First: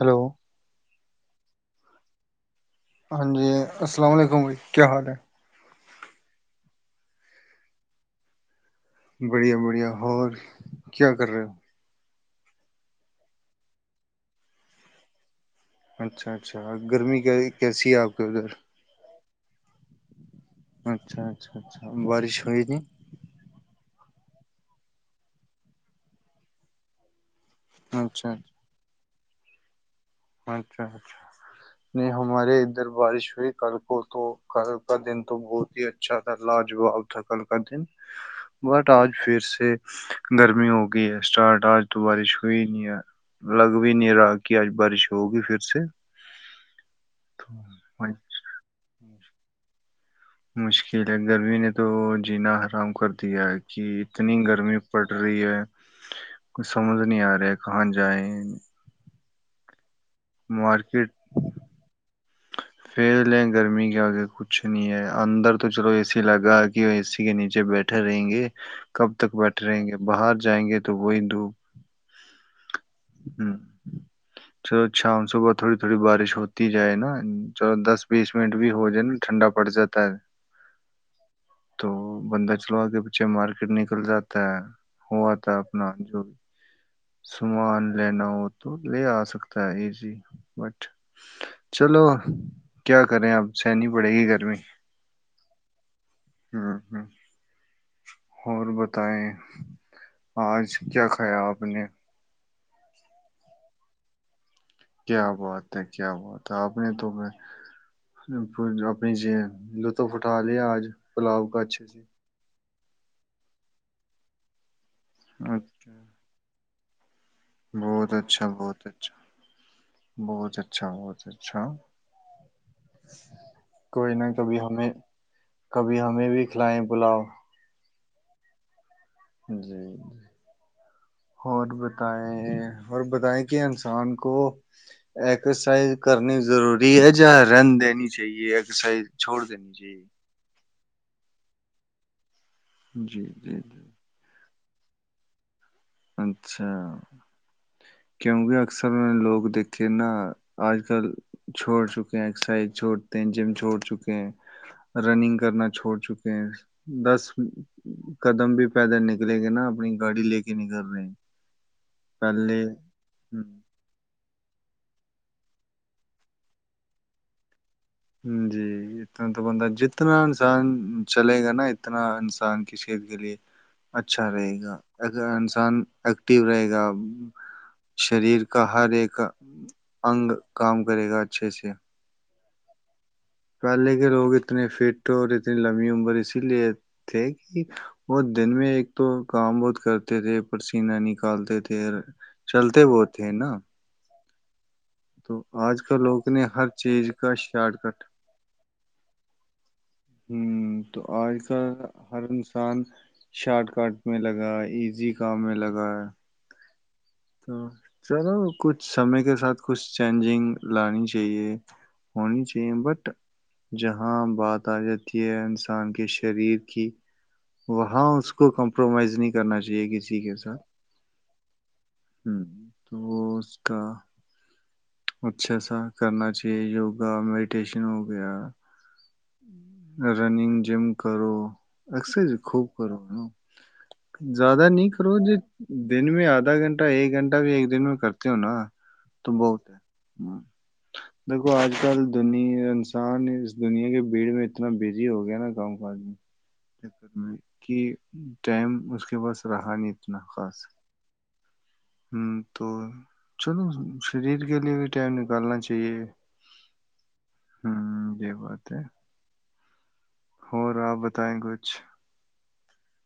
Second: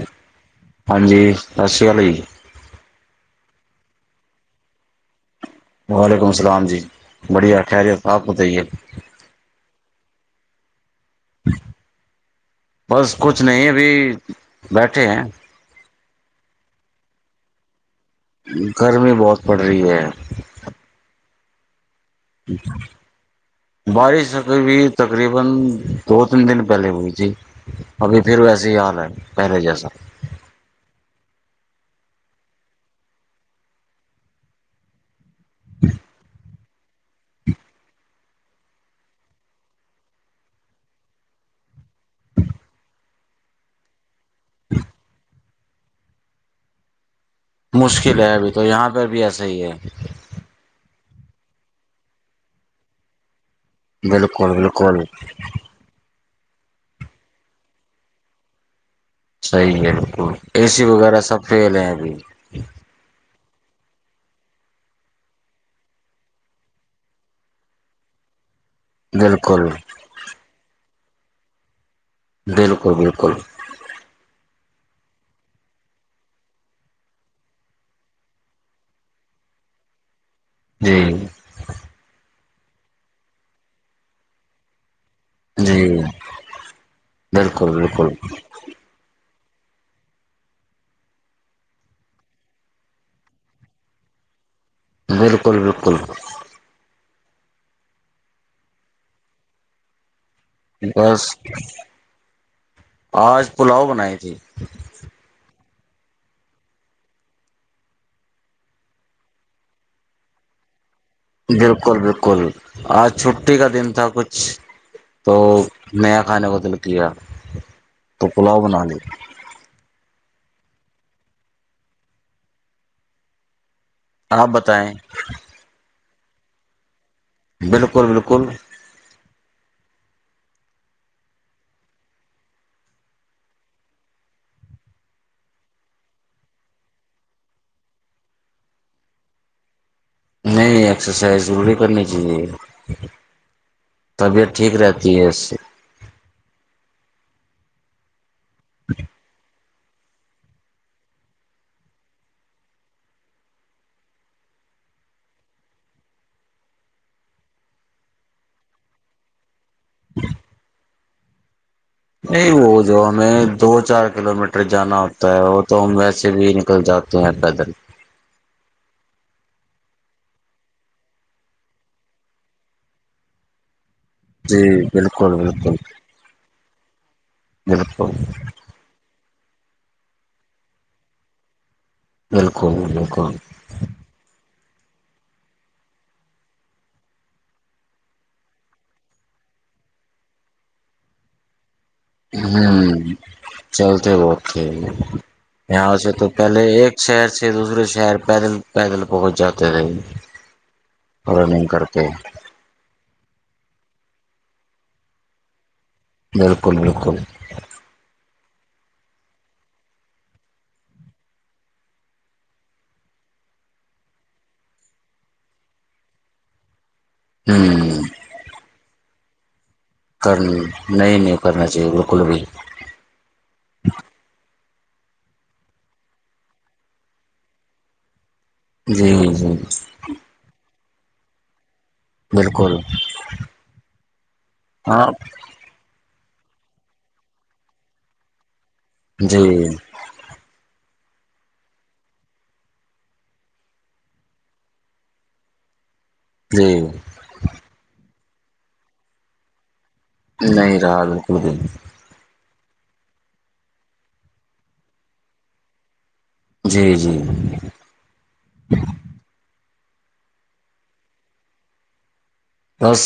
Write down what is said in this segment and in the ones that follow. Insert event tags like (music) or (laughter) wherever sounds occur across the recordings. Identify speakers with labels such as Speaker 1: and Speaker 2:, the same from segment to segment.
Speaker 1: hello
Speaker 2: ہاں جی رسیال
Speaker 1: جی اسلام علیکم کیا حال ہے
Speaker 2: وعلیکم السلام جی بڑھیا خیریت آپ بت ہیے
Speaker 1: بڑھیا بڑھیا ہوور کیا کر رہے ہو
Speaker 2: بس کچھ نہیں ابھی بیٹھے ہیں
Speaker 1: اچھا اچھا گرمی کیسی ہے آپ کے ادھر
Speaker 2: گھر میں بہت پڑ رہی ہے
Speaker 1: (inaudible) بارش ہو نہیں
Speaker 2: بارش تقریبا دو تین دن پہلے ہوئی تھی ابھی
Speaker 1: اچھا
Speaker 2: پھر ویسے ہی حال ہے پہلے جیسا
Speaker 1: اچھا اچھا نہیں ہمارے ادھر بارش ہوئی کل کو تو کل کا دن تو بہت ہی اچھا تھا لاجواب تھا کل کا دن بٹ آج پھر سے گرمی ہو گئی ہے اسٹارٹ آج تو بارش ہوئی نہیں ہے لگ بھی نہیں رہا کہ آج بارش تو ہوگی پھر سے
Speaker 2: مشکل
Speaker 1: تو
Speaker 2: ہے ابھی تو یہاں پہ بھی ایسا ہی ہے
Speaker 1: مشکل ہے گرمی نے تو جینا آرام کر دیا ہے کہ اتنی
Speaker 2: بالکل
Speaker 1: گرمی
Speaker 2: بالکل
Speaker 1: پڑ رہی ہے کچ سمجھ نہیں آ رہا ہے کہاں جائ
Speaker 2: صحیح ہے اے سی وغیرہ سب پھیلے ہیں ابھی
Speaker 1: فیل ہے گرمی کے آگے کچھ نہیں ہے اندر تو چلو اے سی لگا کہ وہ اے سی کے نیچے بیٹھے رہیں گے کب تک
Speaker 2: بالکل
Speaker 1: بیٹھے رہیں گے باہر جائیں گے تو تو وہ ہندو
Speaker 2: بالکل (inaudible)
Speaker 1: چلو شام صبح تھوڑی تھوڑی بارش ہوتی جائے نا چ دس بیس منٹ بھی ہو جائے نا ٹھنڈا پڑ جاتا ہے
Speaker 2: جی
Speaker 1: تو بندہ لوگوں کے پیچھے مارکیٹ نکل جاتا ہے ہوا تھا
Speaker 2: جی
Speaker 1: اپنا جو بھی
Speaker 2: بالکل
Speaker 1: سامان
Speaker 2: بالکل
Speaker 1: لینا ہو تو لے آ سکتے ایزی بٹ چلو کیا کریں اب سہنی پڑے گی گرمی
Speaker 2: بالکل بالکل
Speaker 1: ہ ہ اور بتائیں آج کیا
Speaker 2: بس
Speaker 1: کھایا آپ نے
Speaker 2: آج پلاؤ بنائی تھی
Speaker 1: کیا بات ہے کیا بات ہے آپ نے تو میں اپنی لط پ اٹا لیا آج پلاؤ کا اچھے
Speaker 2: بالکل
Speaker 1: سے
Speaker 2: بالکل آج چھٹی کا دن تھا کچھ تو
Speaker 1: اچھا
Speaker 2: نیا خانے بدل دیاار
Speaker 1: بہت اچھا بہت اچھا بہت اچھا بہت اچھا کوئی نہ
Speaker 2: آپ
Speaker 1: کبھی ہمیں
Speaker 2: بتائیں
Speaker 1: کبھی ابھی ہمیں بھی کھلائیں پلاؤ
Speaker 2: بالکل بالکل
Speaker 1: جی جی اور بتائیں اور بتائیں کہ انسان کو ایکسرسائز کرنی ضروری ہے یا رن دینی چاہیے ایکسرسائز چھوڑ دینی چاہیے
Speaker 2: نہیں ایکسرسائز ضروری کرنی چاہیے
Speaker 1: جی جی جی
Speaker 2: طبیعت ٹھیک رہتی ہے اس سے
Speaker 1: اچھا کیونکہ اکثر لگ دیک کہ نا آج کل چھوڑ چکے ہیں ایکسرسائز چھوڑتے ہیں جم چھوڑ چکے ہیں رننگ کرنا چھوڑ چکے ہیں دس قدم بھی پیدل نکلیں گے نا اپنی گاڑی لے کے نہیں کر رہے
Speaker 2: نہیں وہ جو ہمیں دو چار کلو میٹر جانا ہوتا ہے وہ تو ہم ویسے بھی نکل جاتے ہیں پیدل
Speaker 1: جی اتنا تو بندہ جتنا انسان چلے گا نا اتنا انسان کی شت کے لیے اچھا رہے
Speaker 2: جی
Speaker 1: گا ا
Speaker 2: بالکل
Speaker 1: انسان
Speaker 2: بالکل
Speaker 1: ایکٹیو رہے گا
Speaker 2: بالکل
Speaker 1: شریر کا ہر ایک انگ کام کرے گا اچھے سے
Speaker 2: بالکل بالکل
Speaker 1: پہلے کے لوگ ا اتنے فٹ اور اتنی لمبی عمر اسی لیے تھے کہ وہ دن میں ایک تو کام بہت کرتے تھے پسینہ نکالتے تھے
Speaker 2: ہوں
Speaker 1: چلتے وہ تھے نا
Speaker 2: چلتے بہت
Speaker 1: تو آج
Speaker 2: یہاں
Speaker 1: کل
Speaker 2: سے تو
Speaker 1: لوگ نے
Speaker 2: پہلے
Speaker 1: ہر
Speaker 2: ایک
Speaker 1: چیز
Speaker 2: شہر
Speaker 1: کا
Speaker 2: سے دوسرے شہر پیدل پیدل پہنچ جا
Speaker 1: ہوں تو آج کال
Speaker 2: کر کے
Speaker 1: ہر انسان شارٹ کٹ میں لگا ایزی کام میں لگا ہے
Speaker 2: بالکل بالکل
Speaker 1: تو چلو کچھ سمے کے ساتھ کچھ چینجنگ لانی چاہیے ہونی چاہیے بٹ جہاں بات آ جاتی ہے انسان کے شریر کی
Speaker 2: ہوں
Speaker 1: وہاں اس کو کمپرومائز نہیں کرنا چاہیے کسی کے
Speaker 2: کر
Speaker 1: ساتھ
Speaker 2: نہیں نہیں کرنا (inaudible)
Speaker 1: ہ
Speaker 2: بھی
Speaker 1: تو وہ اس کا اچھا سا کرنا چاہیے یوگا میڈیٹیشن ہو گیا
Speaker 2: جی ج جی
Speaker 1: رننگ جم کرو اکثر جی خوب
Speaker 2: بالکل
Speaker 1: کرو زیادہ نہیں
Speaker 2: ہاں
Speaker 1: کرو ج دن میں آد آدھا گھنٹہ ایک گھنٹہ بھی ایک دن میں کرتی ہوں نا تو
Speaker 2: جی
Speaker 1: بہت ہے ہ دیکھو آج کل دن انسان اس دنیا کے اسپیڑ میں اتنا بزی ہو گیا ناںال
Speaker 2: جی
Speaker 1: میں کرنا کہ ٹائم اس کے پاس رہا نہیں تھا
Speaker 2: نہیں رہا بالکل دن
Speaker 1: ہوں تو چلو شریر کے لیے بھی ٹائم نکالنا چاہیے
Speaker 2: جی جی
Speaker 1: ہوں یہ بات ہے ہو رہا آپ بتائیں کچھ
Speaker 2: بس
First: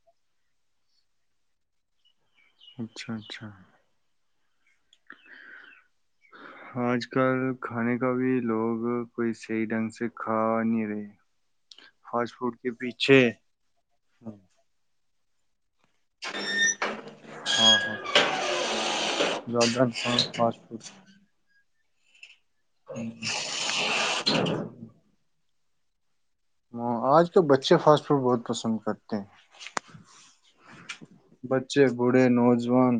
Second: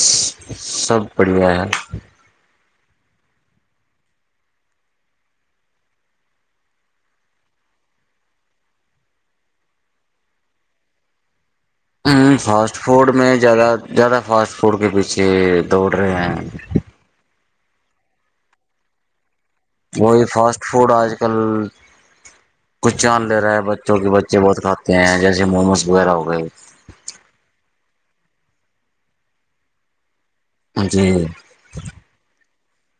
Speaker 2: سب بڑھیا ہے
Speaker 1: اچھا اچھا آج کل کھانے کا بھی لوگ کوئی صحی ڈھنگ سے کھا نہیں رہے
Speaker 2: ہ فاسٹ فوڈ میں زیادہ زیادہ
Speaker 1: ہاں
Speaker 2: فاسٹ فوڈ کے پیچے کہ دوڑ رہے ہیں
Speaker 1: ہاں ہاں
Speaker 2: وہی فاسٹ فوڈ آج کل کچھ چان لے رہا ہے بچوں کے بچے بہت کھاتے ہیں جیسے موموس ویرا
Speaker 1: ہ آج تو بچے فاسٹ و بہت پسند کرتے ہیں
Speaker 2: جی
Speaker 1: بچے بوڑھے نوج ان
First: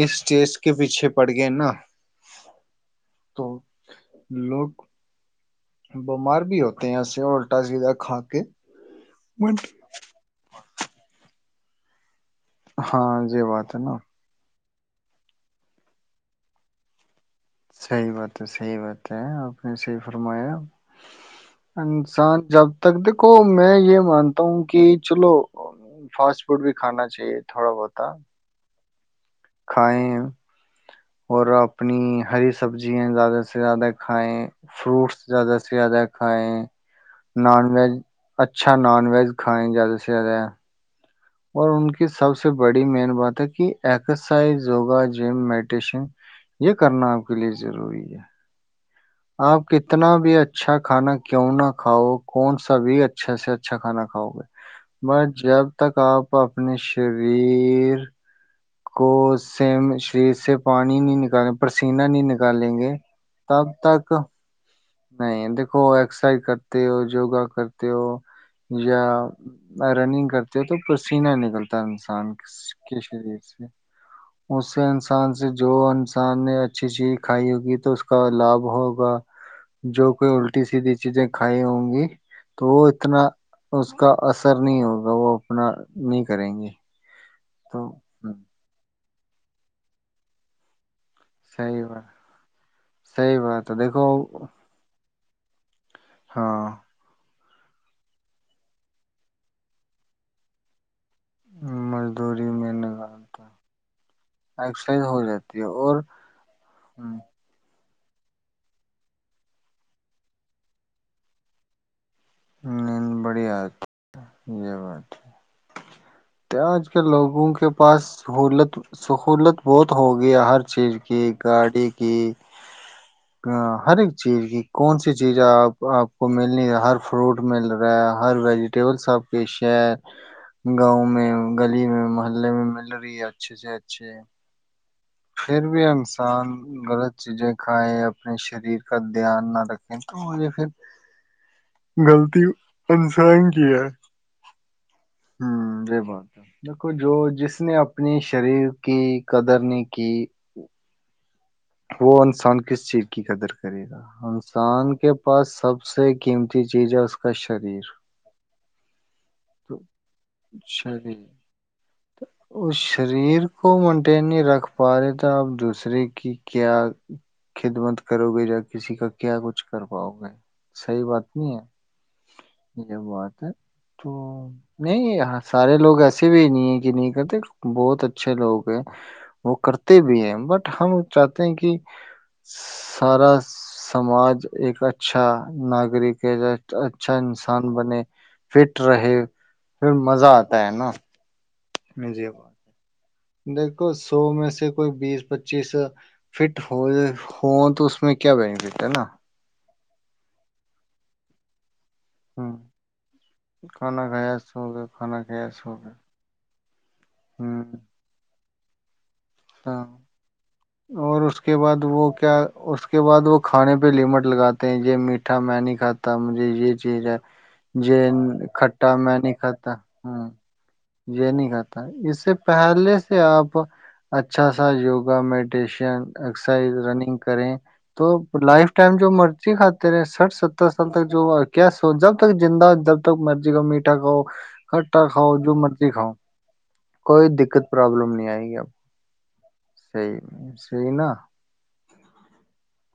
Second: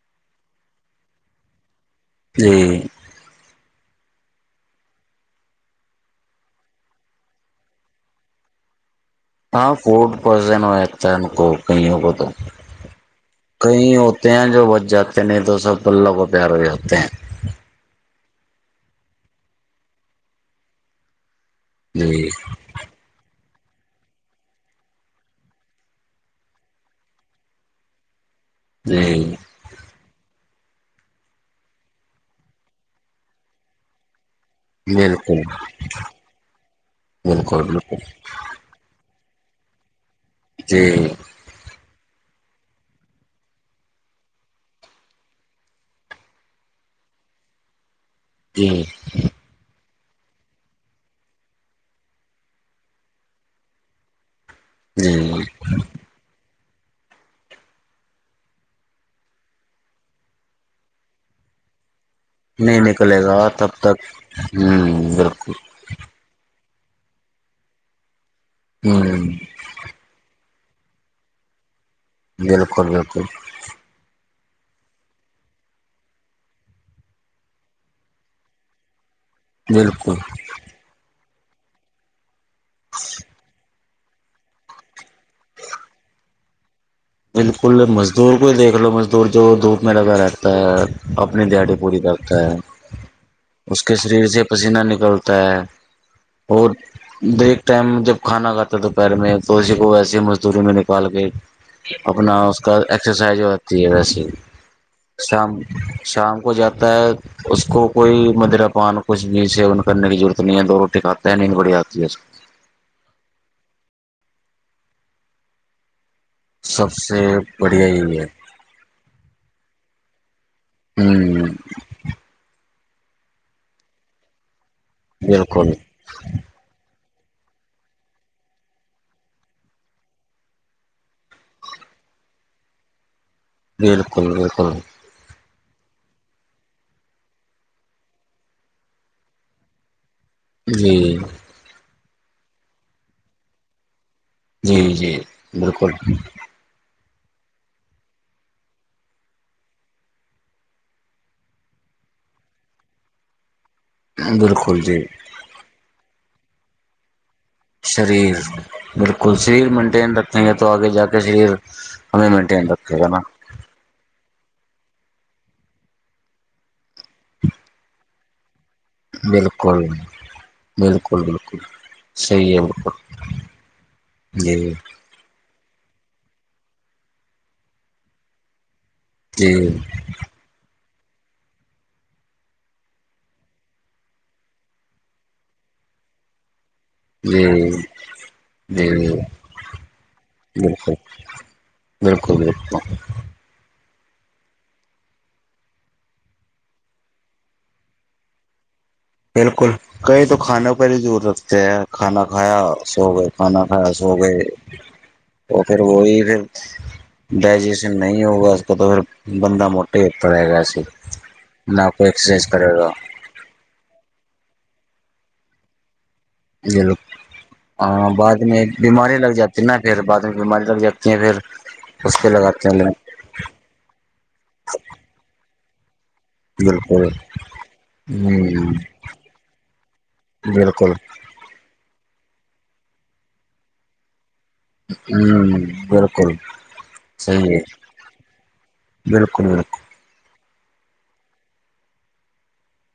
Speaker 1: اس چیز کے پیچھے پڑ گئے نا
Speaker 2: جی
Speaker 1: تو لوگ بیمار بھی ہوتے ہیں ای سے الٹا سیدھا کھا کے بٹ
Speaker 2: ہاں فورڈ پزن ہو تن کو کہوں کو تو
Speaker 1: ہاں یہ بات ہے
Speaker 2: کئی
Speaker 1: نا
Speaker 2: ہوتے ہیں جو جاتے نہیں تو سب ب ل و پیارے بھی ہوتے ہیں
Speaker 1: صحی بات ہے صحیح بات ہے آپ نے صحی فرمایا
Speaker 2: جی
Speaker 1: انسان جب تک دیکھو میں یہ مانتا ہوں کہ چلو فاسٹ فوڈ بھی کھانا چاہیے تھوڑا بہت
Speaker 2: جی
Speaker 1: کھائیں اور اپنی ہری سبزیا زیادہ سے زیادہ کھائیں فروٹس
Speaker 2: بالکل
Speaker 1: زیادہ سے زیادہ کھائائے
Speaker 2: بالکل
Speaker 1: نان ویج
Speaker 2: بالکل
Speaker 1: اچھا نان ویج کھائیں جد
Speaker 2: جی
Speaker 1: اور ان کی سب سے بڑی مین بات ہے کہ ایکسرسائز یوگا جم میڈیٹیشن یہ کرنا آپ کے لیے ضروری ہے
Speaker 2: جی
Speaker 1: اتنا بھی اچھا کھانا کیوں نہ کھاؤ کون سا بھی اچھا سے اچھا کھانا کھاؤ گے
Speaker 2: جی
Speaker 1: مگر
Speaker 2: نہیں
Speaker 1: جب تک آپ اپنے شریر کو سے شریر سے پانی نہیں نکالنے پر سنے
Speaker 2: نہیں نکلے گا تب تک ہ
Speaker 1: نہیں دیکھو ایکسر س کر تے ہو یوگا کرتے ہو یا
Speaker 2: ہوں
Speaker 1: رننگ کرتے تو پسینہ نکلتا انسان
Speaker 2: بالکل
Speaker 1: کے
Speaker 2: بالکل
Speaker 1: شریر سے اس سے انسان سے جو انسان نے اچھی چیز کھائی ہوگی تو اس کا لابھ ہوگا جو
Speaker 2: بالکل
Speaker 1: کوئی الٹی سیدھی چیزیں کھائی ہوں گی تو اتنا اس کا اثر نہیں ہوگا وہ اپنا نہیں کریں گے تو
Speaker 2: بالکل
Speaker 1: ہوں،
Speaker 2: مزدور کو ہی دیکھ لو م تو جو دھپ میں لگا رہتا ہے اپنی دیاڑی
Speaker 1: صحیح
Speaker 2: پوری
Speaker 1: بات
Speaker 2: کرتا ہے
Speaker 1: صحیح بات ہے
Speaker 2: اس کے
Speaker 1: دیکھو
Speaker 2: شریر سے پسیینہ نکلتا ت
Speaker 1: ہاں
Speaker 2: اور دیک ٹائم جب کھانا کاتا تو پیر میں تو اسی کو ویسی مزدوری میں پال گئی اپنا
Speaker 1: مزدوری
Speaker 2: اس
Speaker 1: میں
Speaker 2: کا ایکسرسائز
Speaker 1: نکالتا
Speaker 2: ہوتی ہے ویسیے ہی
Speaker 1: ایکسرسائز ہو
Speaker 2: شام
Speaker 1: جاتی ہے اور
Speaker 2: شام کو جاتا ہے
Speaker 1: ہوں،
Speaker 2: اس کو کوئی مدرا پان کچھ بھی سیون کرنے کی ضرورت نہیں ہے دو روٹی کھاتا ہے نہیں بڑی آتی ہے
Speaker 1: نیند بڑی آات یہ بات ہے آج
Speaker 2: سب
Speaker 1: ک
Speaker 2: سے
Speaker 1: لوگوں کے
Speaker 2: بڑھیا
Speaker 1: پاس
Speaker 2: یہی ہے
Speaker 1: سہولت سہولت بہت ہو گیا ہر چیز کی
Speaker 2: ہوں
Speaker 1: گاڑی کی ا ہر ایک چیز کی کون سی چیزیں
Speaker 2: بالکل
Speaker 1: آپ آپ کو ملنی ہے ہر فروٹ مل رہا ہر ویجیٹیبل سب کے ش ہے گاؤں میں گلی میں محلے میں مل رہی ہے اچھے سے اچھے
Speaker 2: بالکل بالکل
Speaker 1: پھر بھی انسان غلط چیزیں کھائے اپنے شریر کا دھیان نہ رکھے
Speaker 2: جی
Speaker 1: غلطی انسان کی ہے
Speaker 2: جی جی
Speaker 1: ہوں
Speaker 2: بالکل
Speaker 1: یہ بات ہے دیکھو جو جس نے اپنی شریر کی قدر نے کہ وہ انسان کس چیز کی قدر کر کر گا
Speaker 2: بالکل
Speaker 1: انسان
Speaker 2: جی
Speaker 1: کے پاس سب سے قیمتی چیز ہے
Speaker 2: شریر بالکل شریر
Speaker 1: تو
Speaker 2: مینٹین رکھیں گے تو آگے جا کے شریر ہمیں مینٹین
Speaker 1: اس
Speaker 2: رکھے گا نا
Speaker 1: شریر کو منٹ نہیں رکھ پا رہے تو آپ دوسرے کی کیا خدمت کرو گے ج کہ کسی کا کیا کچھ
Speaker 2: بالکل
Speaker 1: کر پاؤ گے صحیح
Speaker 2: بالکل
Speaker 1: بات نہیں
Speaker 2: بالکل صحیح
Speaker 1: ہے
Speaker 2: بالکل
Speaker 1: یہ بات ہے تو
Speaker 2: جی
Speaker 1: نہیں یہاں سے سارے لوگ ایسے بھی نہیں ہیں یہ نہیں کرتے بہت اچھے لوگ ہیں وہ
Speaker 2: جی
Speaker 1: کرتے بھی ہیں بٹ ہم چاہتے ہیں کہ سارا سماج ایک اچھا ناگرک ہے اچھا انسان
Speaker 2: جی
Speaker 1: بنے فٹ
Speaker 2: جی
Speaker 1: رہے پھر مزہ آتا ہے نا
Speaker 2: بالکل بالکل
Speaker 1: مجھے
Speaker 2: بالکل
Speaker 1: دیکھو سو میں سے کوئی بیس پچیس فٹ ہو ہو تو اس میں کیا بینفٹ ہے نا
Speaker 2: بالکل کئی تو کھانے پر ہی دور رکھتے ہیں کھانا
Speaker 1: ہوں
Speaker 2: کھایا سو گئے کھانا خاس ہو
Speaker 1: کھایا
Speaker 2: گئے
Speaker 1: سو کھانا کھایا
Speaker 2: تو
Speaker 1: سو
Speaker 2: پھر
Speaker 1: گئے
Speaker 2: وہی پھر (unintelligible) جچ (inaudible)
Speaker 1: ہوں
Speaker 2: ڈائجیشن نہیں ہوگا کطور (inaudible)
Speaker 1: ہاں اور اس کے بعد
Speaker 2: نہ کوئی
Speaker 1: وہ کیا
Speaker 2: ایکسرسائز کرے
Speaker 1: اس
Speaker 2: گا
Speaker 1: کے بعد وہ کھانے پہ لمٹ لگاتے ہیں یہ میٹھا میں نہیں کھاتا مجھے یہ چیز ہے
Speaker 2: ہاں بعد
Speaker 1: یہ
Speaker 2: میں
Speaker 1: کھٹٹا
Speaker 2: بیماری
Speaker 1: میں
Speaker 2: لگ
Speaker 1: نہیں
Speaker 2: جاتی ہے
Speaker 1: کھاتا
Speaker 2: نا پھر بعد
Speaker 1: ہ
Speaker 2: میں بیماری لگ جاتی ہے
Speaker 1: یہ
Speaker 2: پھر
Speaker 1: نہیں کھاتا اس
Speaker 2: پہ
Speaker 1: سے
Speaker 2: لگاتے ہیں
Speaker 1: پہلے سے آپ اچھا سا یوگا میں میڈٹیشن (unintelligible) اسرسائز
Speaker 2: بالکل
Speaker 1: رننگ کریں تو لائف
Speaker 2: ہ
Speaker 1: ٹائم جو مرضی کھاتے رہے سٹھ ستر سال
Speaker 2: بالکل
Speaker 1: تک جو کیا تو جب تک زندہ جب تک مرضی کا میٹھا کا کھٹا کھاؤ جو
Speaker 2: ہوں
Speaker 1: مرضی کھاؤ
Speaker 2: بالکل
Speaker 1: کوئی
Speaker 2: صحیح ہے
Speaker 1: دقت پرابلم نہیں آئے گی اب
Speaker 2: بالکل بالکل (unintelligible)
Speaker 1: سی نا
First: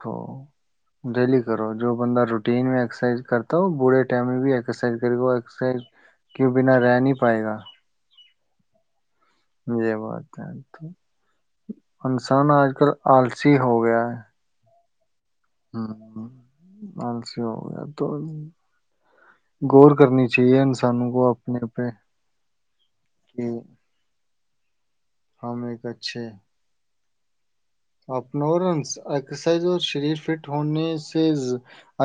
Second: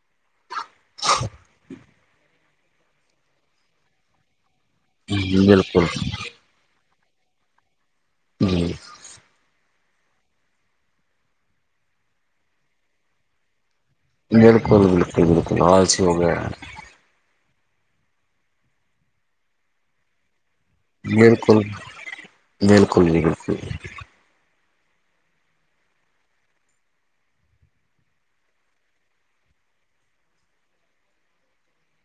Speaker 1: تو (inaudible) ڈلی کرو (unintelligible) جو بند روٹین میں ا ایکسرسائز کرتا ہو بڑے ٹم بھی رسائز کر
Speaker 2: بالکل
Speaker 1: گرائز
Speaker 2: بالکل
Speaker 1: کیوں بنا رہانی پر پائے گا (inaudible)
Speaker 2: جی (inaudible)
Speaker 1: میرے بان تو انسان آج کل آلسی ہو گیا ہے
Speaker 2: ک نظاچ ہووگ
Speaker 1: ہوں
Speaker 2: (unintelligible)
Speaker 1: آلسی ہو گیا تو ور کرنیاہ (unintelligible)
Speaker 2: نیر کول نل کول جگ ہے (unintelligible)
Speaker 1: کہ ہم ایک اچھے اپننس ایکسرسائز اور شریر فٹ ہونے سے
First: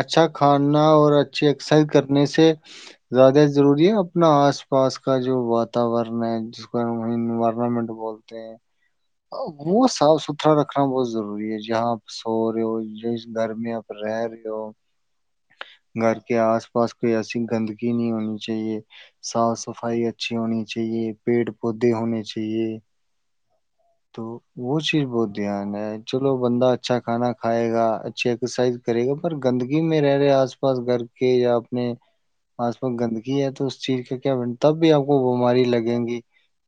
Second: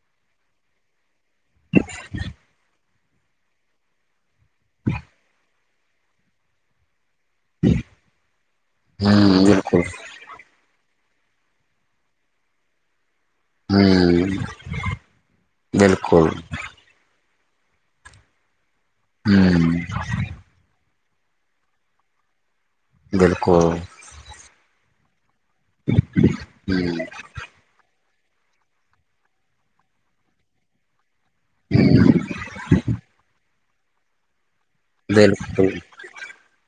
Speaker 1: اچھا کھانا اور یہ ایکسائز کرنے سے (unintelligible) زیادہ ضروری ہے اب نہ آس پاس کا جو بات ورن ہے جس کو ن (inaudible) انوائرمنٹ بولتے ہیں وہ
Speaker 2: بالکل
Speaker 1: صاف ستا (unintelligible) بہت ضروری ہے جہاں سور گرمیاں پر رہ
Speaker 2: ہوں
Speaker 1: رہی ہو گھر
Speaker 2: بالکل
Speaker 1: کے آس پاس کے ایسے گندگی نہیں ہونی چاہیے صاف
Speaker 2: ہوں
Speaker 1: صفائی اچھی ہونی چاہیے پیڑ پودے ہونے چاہیے
Speaker 2: بالکل
Speaker 1: تو (inaudible) دھیان ہے چلو بندہ اچھا کھانا کھائے گا سرسائز کرے گا پر گندگی میں میں رہے آس پس گھر کہ یا اپنے آس پاس گندگی ہے تو اس چیری تب بھی آپ
Speaker 2: بالکل ہوں
Speaker 1: کو بیماری
Speaker 2: بالکل
Speaker 1: لگیں گی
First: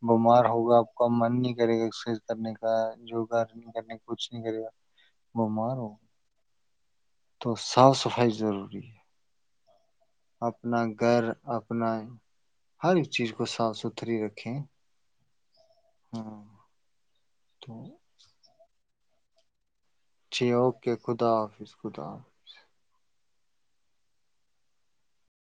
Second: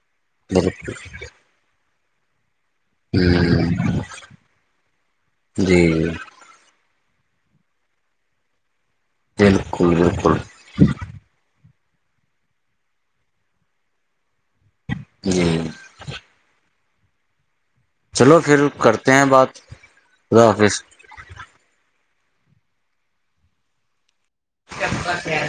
Speaker 1: بمار ہوگا
Speaker 2: بالکل
Speaker 1: آپ
Speaker 2: ہوں
Speaker 1: کا من نہیں کرے گا اس کرنے یگا ررن کرنے کچھ نہیں کر گ بیمار
Speaker 2: جی
Speaker 1: ہوگا تو صاف صفائی اٹھائی ضروری ہے
Speaker 2: کل بالکل بالکل
Speaker 1: اپنیں ہر ایک چیز کو صاف ستھری رکھ ہاں
Speaker 2: جی
Speaker 1: تو
Speaker 2: چلو پھر کرتے (inaudible)
Speaker 1: جی
Speaker 2: حافظ
Speaker 1: اوکے خدا حافظ خدا حظ
Speaker 2: ع